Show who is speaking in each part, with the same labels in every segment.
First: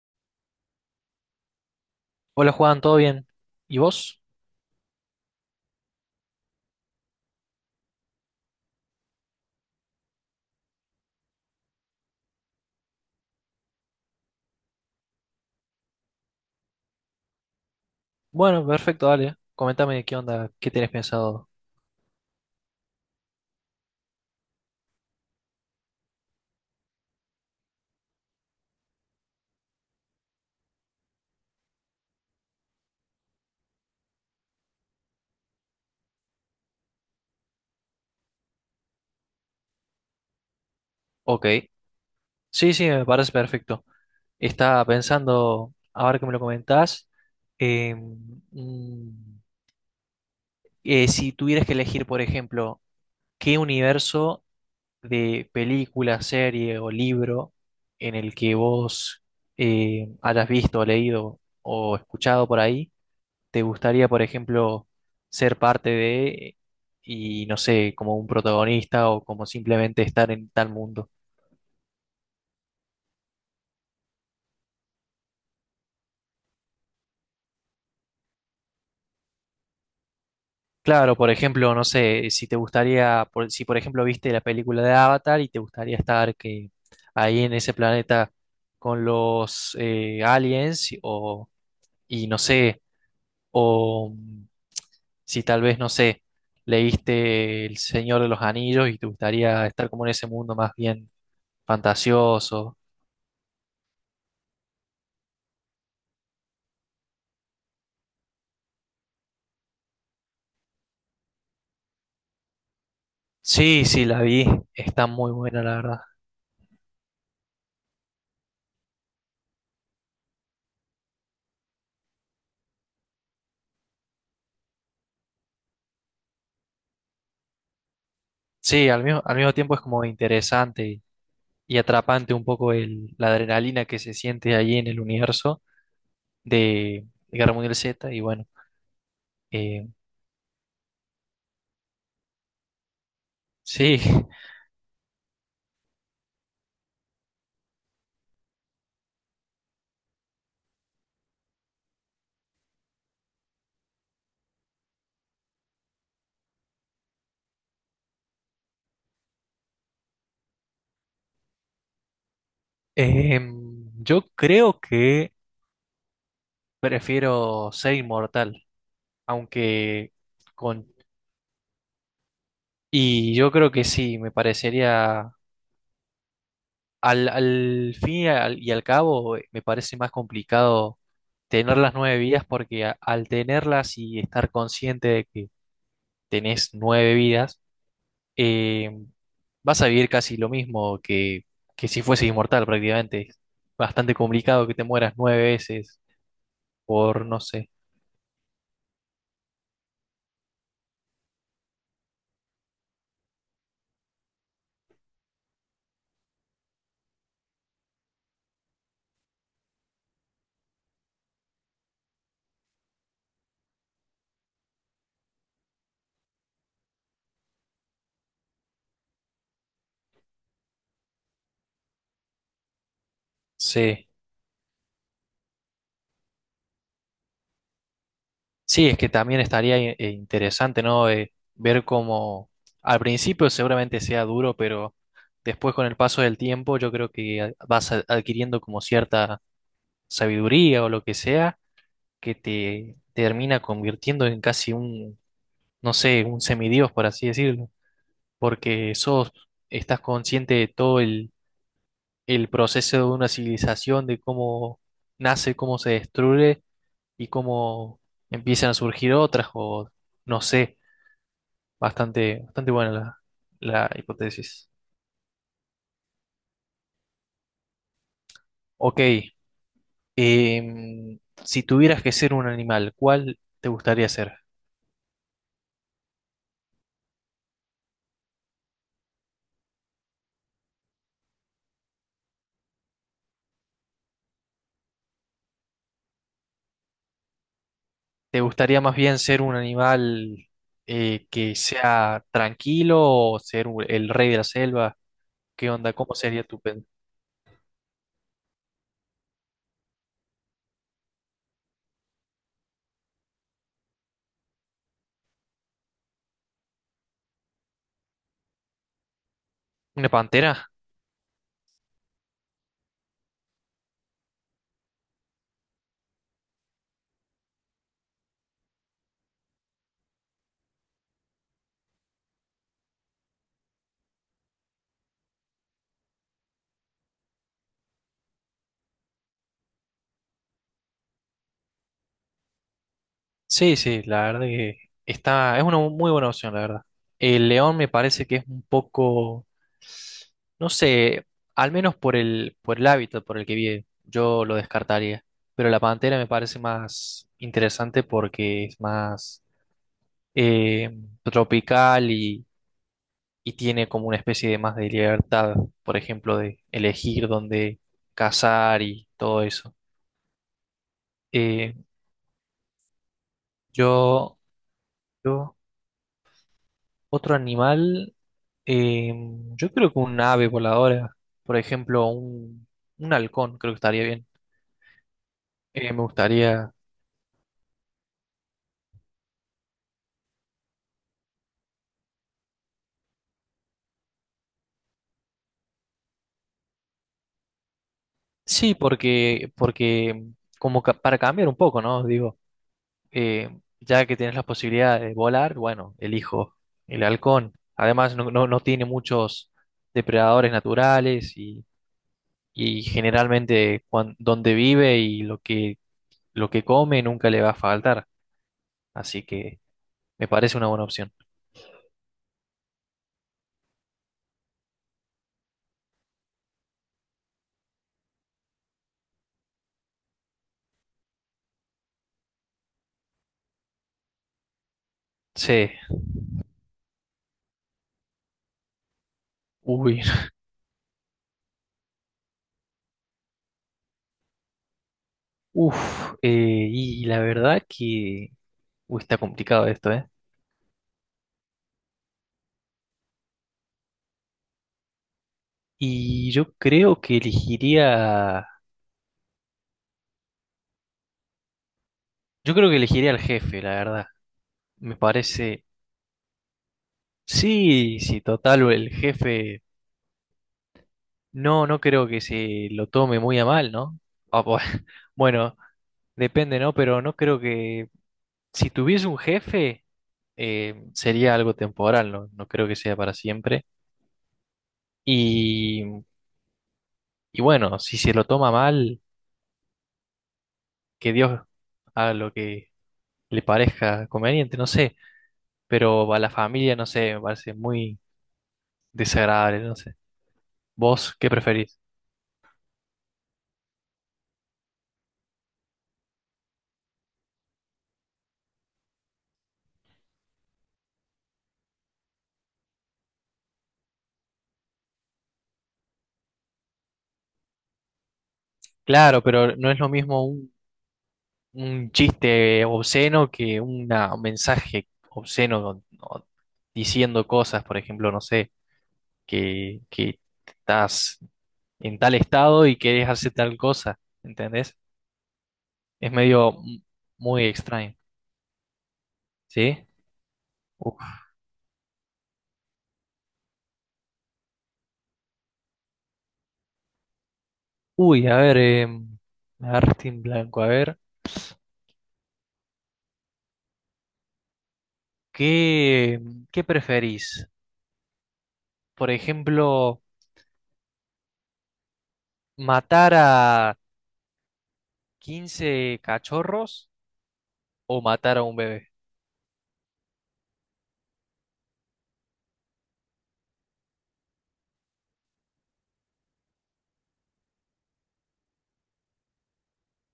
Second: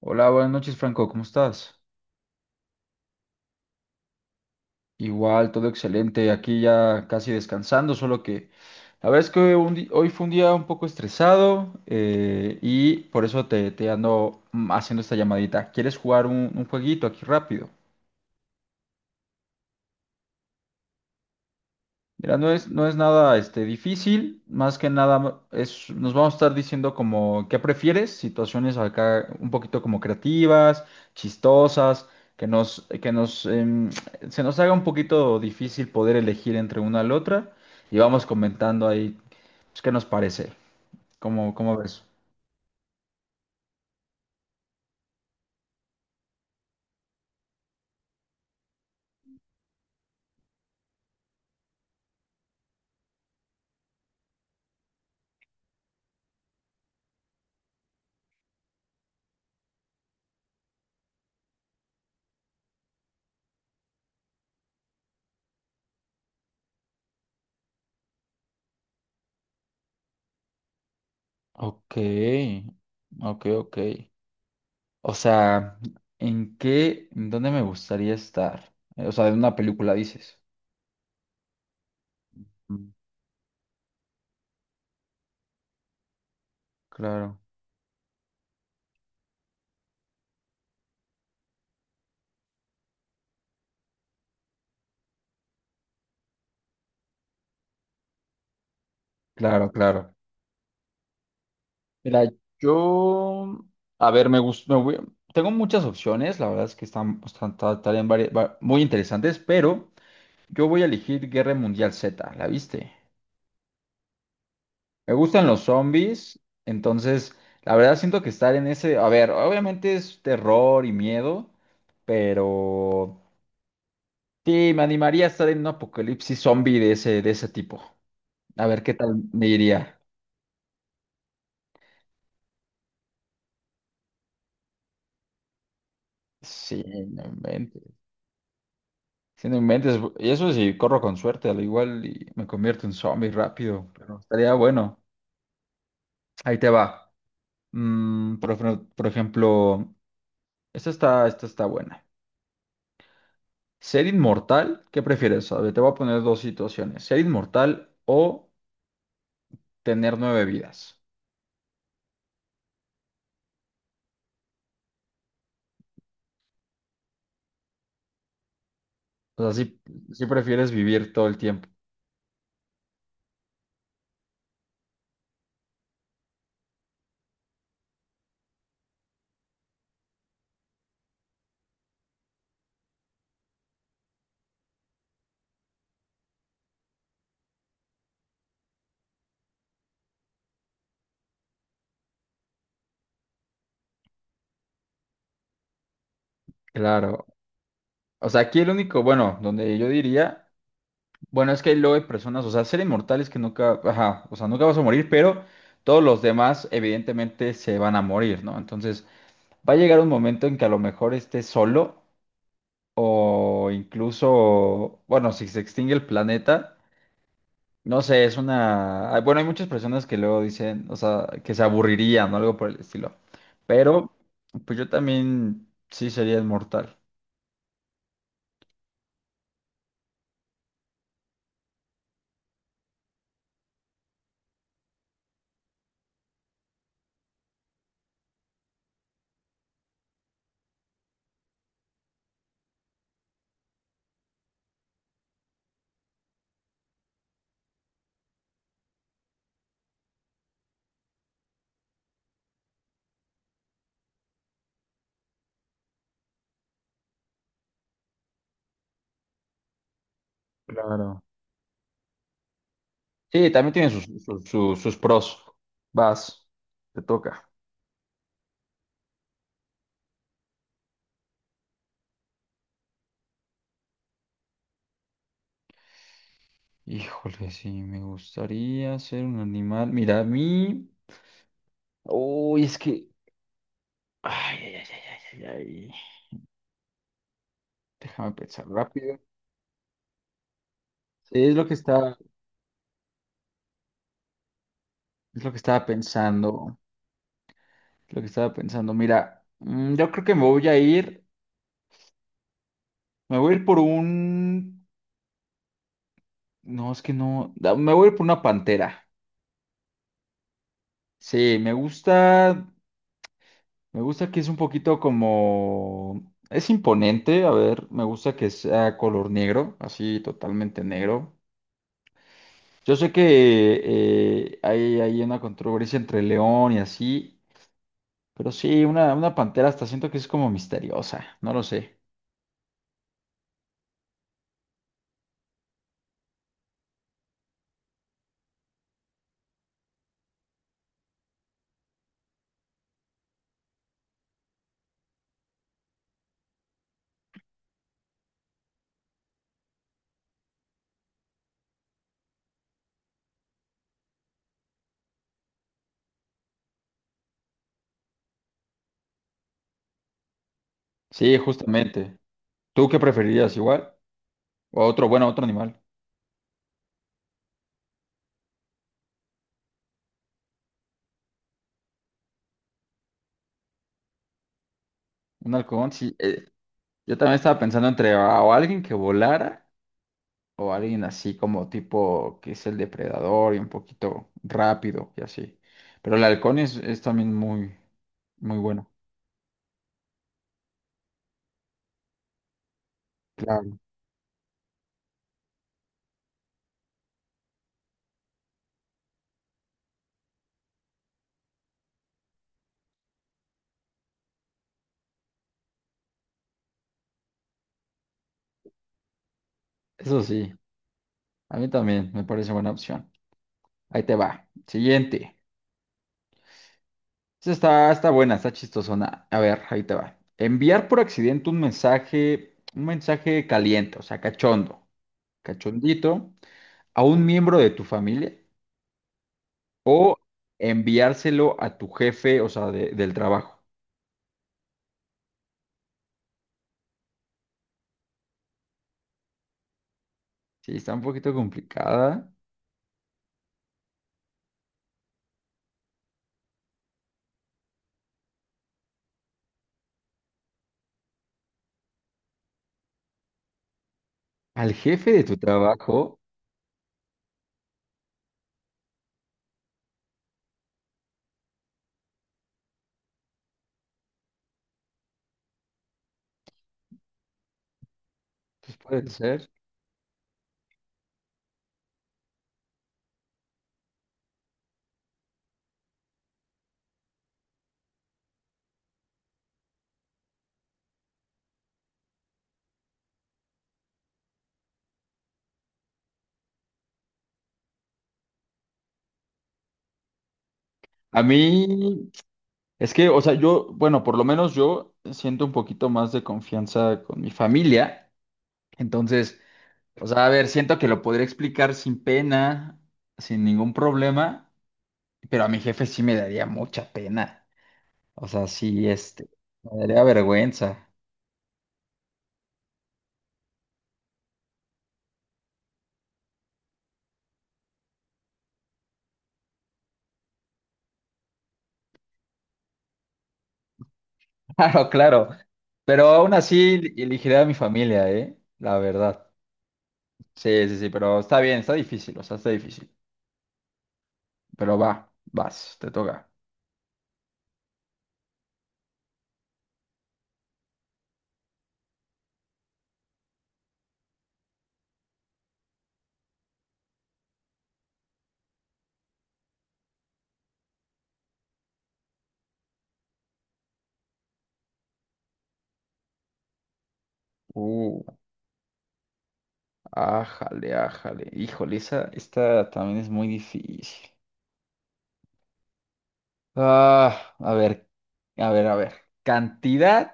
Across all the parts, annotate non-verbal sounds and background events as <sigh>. Speaker 1: Hola, buenas noches, Franco, ¿cómo estás?
Speaker 2: Hola Juan, ¿todo bien? ¿Y vos?
Speaker 1: Igual, todo excelente, aquí ya casi descansando, solo que la verdad es que hoy fue un día un poco estresado y por eso te ando haciendo esta llamadita. ¿Quieres jugar un jueguito aquí rápido?
Speaker 2: Bueno, perfecto, dale. Coméntame qué onda, qué tenés pensado.
Speaker 1: Mira, no es nada este, difícil, más que nada es, nos vamos a estar diciendo como qué prefieres, situaciones acá un poquito como creativas, chistosas, que nos se nos haga un poquito difícil poder elegir entre una y la otra, y vamos comentando ahí pues, qué nos parece,
Speaker 2: Ok.
Speaker 1: cómo ves.
Speaker 2: Sí, sí, me parece perfecto. Estaba pensando, ahora que me lo comentás. eh, mm, ¿Si tuvieras que elegir, por ejemplo, qué universo de película, serie o libro en el que vos hayas visto, leído o escuchado por ahí, te gustaría, por ejemplo, ser parte de, y no sé, como un protagonista o como simplemente estar en tal mundo?
Speaker 1: Ok, ok, ok. O sea, ¿en qué, en dónde me gustaría estar? O sea, de una película dices.
Speaker 2: Claro, por ejemplo, no sé, si te
Speaker 1: Mm.
Speaker 2: gustaría, si por ejemplo viste la película de Avatar y te gustaría estar que
Speaker 1: Claro.
Speaker 2: ahí en ese planeta con los aliens, o, y no sé, o si tal vez no sé, leíste El Señor de los Anillos y te gustaría
Speaker 1: Claro,
Speaker 2: estar como en
Speaker 1: claro.
Speaker 2: ese mundo más bien
Speaker 1: Mira,
Speaker 2: fantasioso.
Speaker 1: yo, a ver, me gusta, tengo muchas opciones, la verdad es que estarían muy interesantes, pero yo voy a elegir Guerra Mundial Z, ¿la viste?
Speaker 2: Sí, sí, la vi. Está
Speaker 1: Me
Speaker 2: muy
Speaker 1: gustan los
Speaker 2: buena, la verdad.
Speaker 1: zombies, entonces, la verdad siento que estar en ese, a ver, obviamente es terror y miedo, pero sí, me animaría a estar en un apocalipsis zombie de ese tipo. A ver
Speaker 2: Sí,
Speaker 1: qué
Speaker 2: al mismo,
Speaker 1: tal
Speaker 2: al
Speaker 1: me
Speaker 2: mismo tiempo es
Speaker 1: iría.
Speaker 2: como interesante y atrapante un poco, la adrenalina que se siente allí en el universo
Speaker 1: Sí,
Speaker 2: de
Speaker 1: no
Speaker 2: Guerra Mundial
Speaker 1: inventes.
Speaker 2: Z. Y bueno,
Speaker 1: Si no
Speaker 2: eh,
Speaker 1: inventes, y eso sí, corro con suerte, al igual y me convierto en zombie rápido,
Speaker 2: sí.
Speaker 1: pero
Speaker 2: <laughs>
Speaker 1: estaría bueno. Ahí te va. Por ejemplo, esta está buena. ¿Ser inmortal? ¿Qué prefieres? A ver, te voy a poner dos situaciones. ¿Ser inmortal o tener nueve vidas?
Speaker 2: Yo creo que prefiero ser inmortal,
Speaker 1: O sea, si,
Speaker 2: aunque
Speaker 1: si prefieres
Speaker 2: con.
Speaker 1: vivir todo el tiempo.
Speaker 2: Y yo creo que sí, me parecería al fin y al cabo, Me parece más complicado tener las nueve vidas porque al tenerlas y estar consciente de que tenés nueve vidas, eh, vas a vivir casi lo mismo que si fueses inmortal prácticamente. Es bastante complicado que te mueras nueve veces,
Speaker 1: Claro.
Speaker 2: por, no sé.
Speaker 1: O sea, aquí el único, bueno, donde yo diría. Bueno, es que hay lo de personas, o sea, ser inmortales que nunca, ajá, o sea, nunca vas a morir, pero todos los demás evidentemente se van a morir, ¿no? Entonces, va a llegar un momento en que a lo mejor estés solo o incluso, bueno, si se extingue el planeta, no sé, es ah, bueno, hay muchas personas que luego dicen, o sea, que se aburrirían o algo por el estilo,
Speaker 2: Sí.
Speaker 1: pero pues yo también sí sería inmortal.
Speaker 2: Sí, es que también estaría interesante, ¿no? Ver cómo al principio seguramente sea duro, pero después con el paso del tiempo yo creo que vas adquiriendo como cierta sabiduría o lo que sea que te termina convirtiendo en casi un, no sé, un semidios, por así decirlo, porque sos, estás consciente de todo el proceso de una civilización, de cómo nace, cómo se destruye y cómo empiezan a surgir otras, o no sé.
Speaker 1: Claro.
Speaker 2: Bastante, bastante buena la,
Speaker 1: Sí, también tiene
Speaker 2: la
Speaker 1: sus, sus,
Speaker 2: hipótesis.
Speaker 1: sus, sus pros. Vas, te toca.
Speaker 2: Ok, si tuvieras que ser un animal, ¿cuál te gustaría ser?
Speaker 1: Híjole, sí, me gustaría ser un animal. Mira, a mí. Uy, es que. Ay, ay, ay, ay, ay, ay, ay. Déjame
Speaker 2: ¿Te
Speaker 1: pensar
Speaker 2: gustaría más
Speaker 1: rápido.
Speaker 2: bien ser un animal
Speaker 1: Sí, es
Speaker 2: que
Speaker 1: lo que estaba,
Speaker 2: sea tranquilo o ser el rey de la selva?
Speaker 1: es lo que
Speaker 2: ¿Qué
Speaker 1: estaba
Speaker 2: onda? ¿Cómo sería tu
Speaker 1: pensando. Es lo que estaba pensando. Mira, yo creo que me voy a ir. Me voy a ir por un. No, es que no. Me voy a ir por una pantera.
Speaker 2: ¿Una pantera?
Speaker 1: Sí, me gusta. Me gusta que es un poquito como. Es imponente. A ver, me gusta que sea color negro, así totalmente negro. Yo sé que hay una controversia entre león y así, pero sí, una pantera hasta siento que es como misteriosa, no lo sé.
Speaker 2: Sí, sí, la verdad que es una muy buena opción, la verdad. El león me parece que es un poco, no sé, al menos por el hábitat por el que vive, yo lo descartaría. Pero la pantera me parece más interesante porque es más eh, tropical y tiene como una especie de más de libertad, por ejemplo, de elegir dónde cazar y todo eso.
Speaker 1: Sí,
Speaker 2: Eh,
Speaker 1: justamente. ¿Tú qué preferirías igual?
Speaker 2: yo,
Speaker 1: O otro, bueno, otro
Speaker 2: yo,
Speaker 1: animal.
Speaker 2: Otro animal, eh, yo creo que un ave voladora, por ejemplo, un halcón, creo que estaría bien.
Speaker 1: Un halcón,
Speaker 2: Me
Speaker 1: sí. eh,
Speaker 2: gustaría.
Speaker 1: yo también estaba pensando entre o alguien que volara o alguien así como tipo que es el depredador y un poquito rápido y así. Pero el halcón es también muy, muy
Speaker 2: Sí,
Speaker 1: bueno.
Speaker 2: porque como para cambiar un poco, ¿no? Digo, eh,
Speaker 1: Claro.
Speaker 2: ya que tienes la posibilidad de volar, bueno, elijo el halcón. Además, no tiene muchos depredadores naturales y generalmente donde vive y lo que come nunca le va a faltar. Así que
Speaker 1: Eso
Speaker 2: me
Speaker 1: sí,
Speaker 2: parece una buena opción.
Speaker 1: a mí también me parece buena opción. Ahí te va. Siguiente. Esta está buena, está chistosona. A ver, ahí te va. Enviar por accidente un mensaje caliente, o sea, cachondo,
Speaker 2: Sí,
Speaker 1: cachondito, a un miembro de tu familia,
Speaker 2: uy, <laughs>
Speaker 1: enviárselo a tu jefe, o sea, del trabajo.
Speaker 2: uff, y la verdad que uy, está complicado esto, ¿eh?
Speaker 1: Sí, está un poquito complicada.
Speaker 2: Y yo creo que elegiría. Yo creo que elegiría al jefe, la verdad.
Speaker 1: Al
Speaker 2: Me
Speaker 1: jefe de tu
Speaker 2: parece,
Speaker 1: trabajo,
Speaker 2: sí, sí, total, el jefe, no creo que se lo tome muy a mal, ¿no? Ah, <laughs> bueno, depende, ¿no? Pero no creo que, si
Speaker 1: pues
Speaker 2: tuviese
Speaker 1: puede
Speaker 2: un
Speaker 1: ser.
Speaker 2: jefe, sería algo temporal, ¿no? No creo que sea para siempre. Y, y bueno, si se lo toma mal, que Dios haga lo que le parezca conveniente, no sé, pero a la familia, no sé, me parece muy desagradable, no sé. ¿Vos
Speaker 1: A
Speaker 2: qué preferís?
Speaker 1: mí, es que, o sea, yo, bueno, por lo menos yo siento un poquito más de confianza con mi familia. Entonces, o sea, a ver, siento que lo podría explicar sin pena, sin ningún problema, pero a mi jefe sí me daría mucha pena. O sea, sí,
Speaker 2: Claro,
Speaker 1: este,
Speaker 2: pero no
Speaker 1: me
Speaker 2: es lo
Speaker 1: daría
Speaker 2: mismo un,
Speaker 1: vergüenza. <laughs>
Speaker 2: un chiste obsceno que un mensaje obsceno o diciendo cosas, por ejemplo, no sé, que estás en tal estado y querés hacer tal cosa, ¿entendés?
Speaker 1: Claro, claro. Pero
Speaker 2: Es
Speaker 1: aún
Speaker 2: medio
Speaker 1: así elegiría a
Speaker 2: muy
Speaker 1: mi
Speaker 2: extraño,
Speaker 1: familia, ¿eh? La verdad.
Speaker 2: ¿sí?
Speaker 1: Sí, sí, sí,
Speaker 2: Uf.
Speaker 1: pero está bien, está difícil, o sea, está difícil. Pero va, vas, te toca.
Speaker 2: Uy, a ver, em, me agarraste en blanco, a ver, ¿qué, qué preferís? Por ejemplo, ¿matar a 15 cachorros
Speaker 1: Uh,
Speaker 2: o matar a un bebé?
Speaker 1: ájale, ájale. Híjole, esa, esta también es muy difícil. Ah, a ver, a ver, a ver. Cantidad.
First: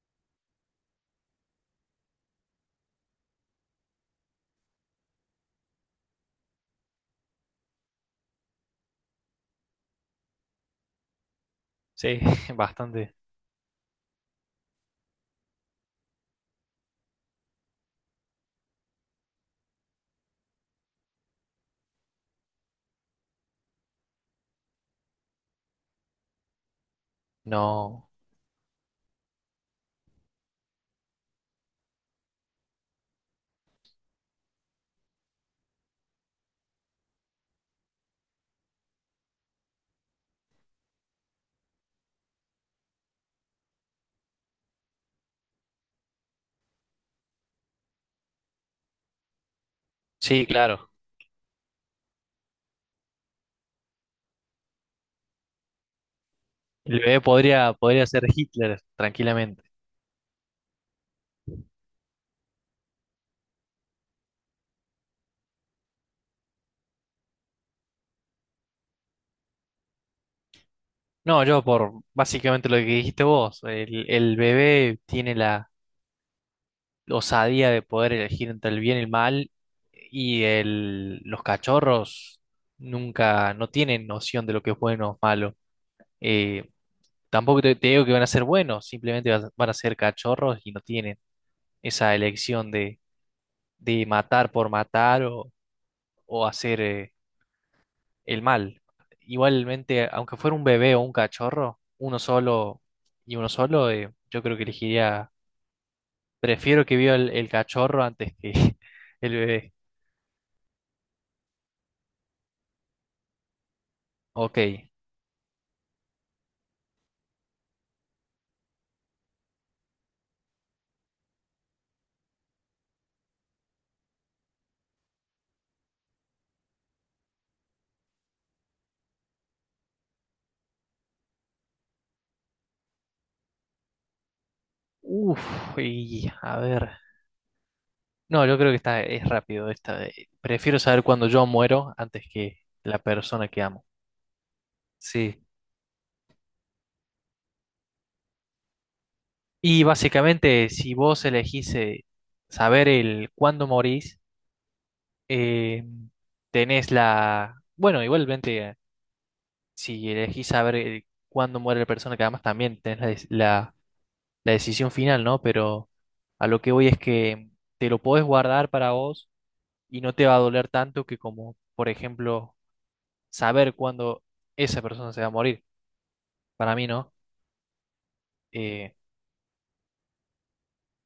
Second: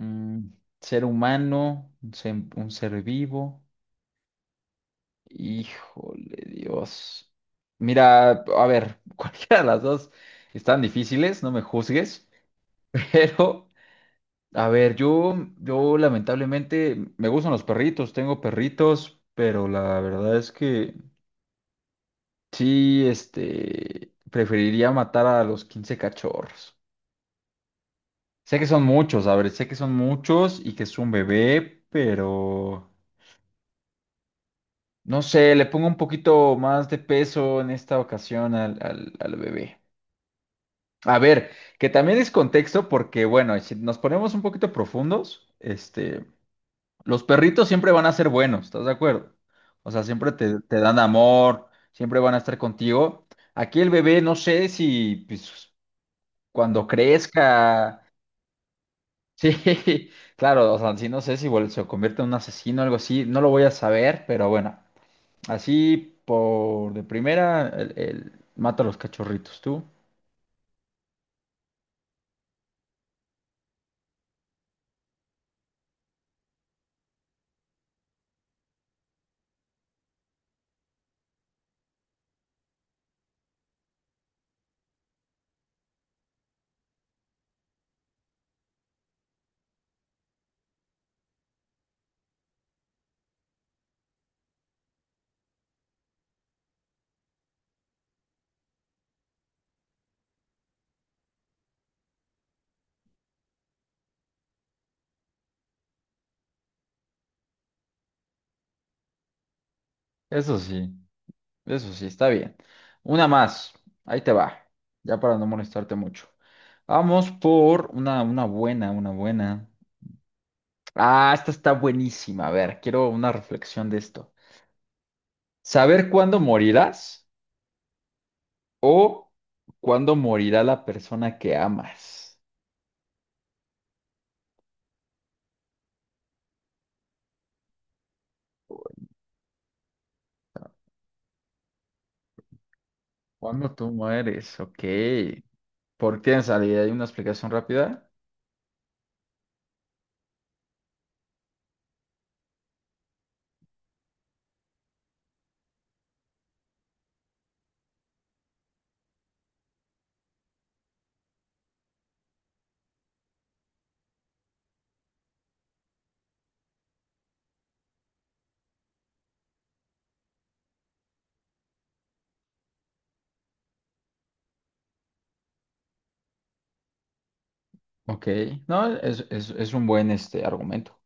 Speaker 1: Mm, ser humano, un ser vivo. Híjole, Dios. Mira, a ver, <laughs> cualquiera de las dos están difíciles, no me
Speaker 2: Sí,
Speaker 1: juzgues,
Speaker 2: <laughs>
Speaker 1: <laughs>
Speaker 2: bastante.
Speaker 1: pero a ver, yo lamentablemente me gustan los perritos, tengo perritos, pero la verdad es que sí, este, preferiría matar a los 15 cachorros.
Speaker 2: No.
Speaker 1: Sé que son muchos, a ver, sé que son muchos y que es un bebé, pero, no sé, le pongo un poquito más de peso en esta ocasión al bebé. A ver, que también es contexto porque, bueno, si nos ponemos un poquito profundos, este, los perritos siempre van a ser buenos, ¿estás de acuerdo? O sea, siempre
Speaker 2: Sí,
Speaker 1: te
Speaker 2: claro.
Speaker 1: dan amor, siempre van a estar contigo. Aquí el bebé, no sé si pues, cuando
Speaker 2: El bebé podría,
Speaker 1: crezca,
Speaker 2: podría ser Hitler
Speaker 1: <laughs>
Speaker 2: tranquilamente.
Speaker 1: sí, claro, o sea, sí, no sé si se convierte en un asesino o algo así, no lo voy a saber, pero bueno. Así por de primera, el mata a los cachorritos, tú.
Speaker 2: No, yo por básicamente lo que dijiste vos, el bebé tiene la osadía de poder elegir entre el bien y el mal y los cachorros nunca, no tienen noción de lo que es bueno o malo. Eh, tampoco te digo que van a ser buenos, simplemente van a ser cachorros y no tienen esa elección de matar por matar, o hacer el mal. Igualmente, aunque fuera un bebé o un cachorro, uno solo y uno solo, yo creo que elegiría, prefiero que viva el cachorro antes que <laughs> el bebé.
Speaker 1: Eso sí, eso sí, está bien. Una más, ahí te
Speaker 2: Ok.
Speaker 1: va, ya para no molestarte mucho. Vamos por una buena, una buena. Ah, esta está buenísima. A ver, quiero una reflexión de esto. ¿Saber cuándo morirás? ¿O cuándo morirá la persona que amas?
Speaker 2: Uf, y a ver. No, yo creo que es rápido esta. Prefiero saber cuándo yo muero antes que la persona que
Speaker 1: ¿Cuándo
Speaker 2: amo.
Speaker 1: tú mueres? Ok.
Speaker 2: Sí.
Speaker 1: ¿Por qué tienes idea? ¿Hay una explicación rápida?
Speaker 2: Y básicamente, si vos elegís saber el cuándo morís, eh, tenés la. Bueno, igualmente si elegís saber cuándo muere la persona, que además también tenés la decisión final, ¿no? Pero a lo que voy es que te lo podés guardar para vos y no te va a doler tanto que como, por ejemplo, saber cuándo esa persona se va a morir. Para mí, ¿no?
Speaker 1: Ok,
Speaker 2: Eh,
Speaker 1: no, es un buen este argumento,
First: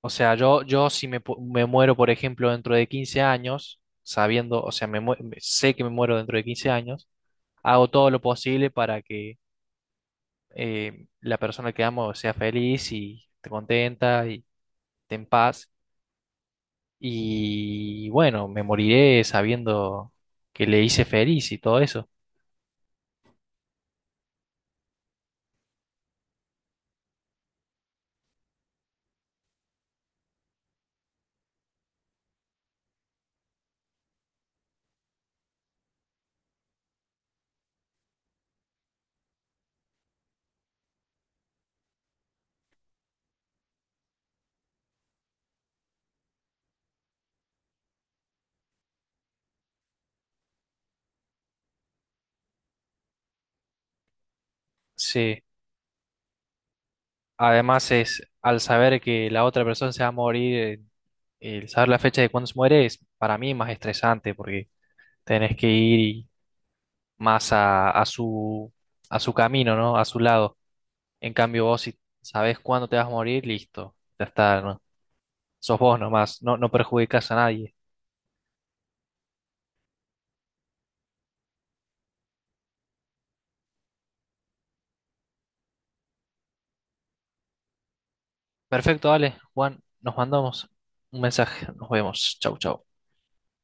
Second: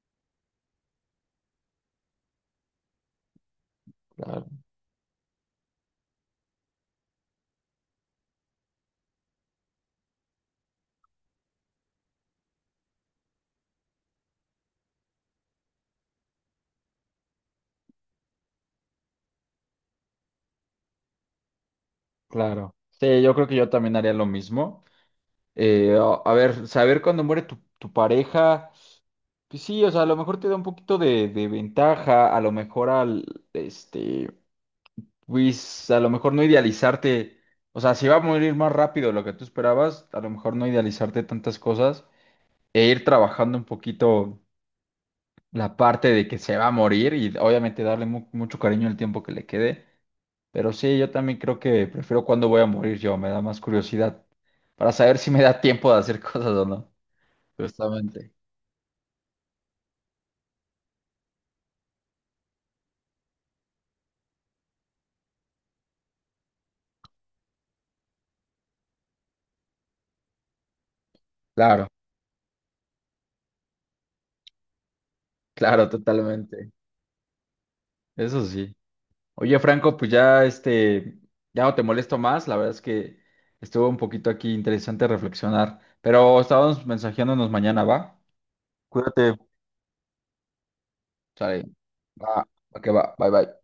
Speaker 2: o sea, yo si me muero, por ejemplo, dentro de 15 años,
Speaker 1: claro,
Speaker 2: sabiendo, o sea, sé que me muero dentro de 15 años, hago todo lo posible para que la persona que amo sea feliz y esté contenta en paz. Y bueno, me moriré sabiendo que le hice feliz y todo eso.
Speaker 1: claro. Sí, yo creo que yo también haría lo mismo. A ver, saber cuándo muere tu pareja, pues sí, o sea, a lo mejor te da un poquito de ventaja, a lo mejor al, este, pues a lo mejor no idealizarte, o sea, si va a morir más rápido de lo que tú esperabas, a lo mejor no idealizarte tantas cosas e ir trabajando un poquito la parte de que se va a morir y obviamente darle mucho cariño el tiempo que le quede. Pero sí, yo también creo que prefiero cuándo voy a morir yo, me da más curiosidad para saber si me
Speaker 2: Sí,
Speaker 1: da tiempo de hacer <laughs> cosas o no.
Speaker 2: además es
Speaker 1: Justamente.
Speaker 2: al saber que la otra persona se va a morir, el saber la fecha de cuándo se muere es para mí más estresante porque tenés que más a su camino, ¿no? A su lado. En cambio, vos
Speaker 1: Claro,
Speaker 2: si sabés cuándo te vas a morir, listo, ya está, ¿no? Sos
Speaker 1: claro,
Speaker 2: vos nomás, no,
Speaker 1: totalmente.
Speaker 2: no perjudicás a nadie.
Speaker 1: Eso sí. Oye, Franco, pues ya este, ya no te molesto más. La verdad es que estuvo un poquito aquí interesante reflexionar, pero estábamos mensajeándonos mañana, ¿va?
Speaker 2: Perfecto,
Speaker 1: Cuídate.
Speaker 2: dale, Juan, nos mandamos un
Speaker 1: Sale.
Speaker 2: mensaje, nos vemos,
Speaker 1: Va,
Speaker 2: chau,
Speaker 1: va
Speaker 2: chau.
Speaker 1: que va. Bye bye.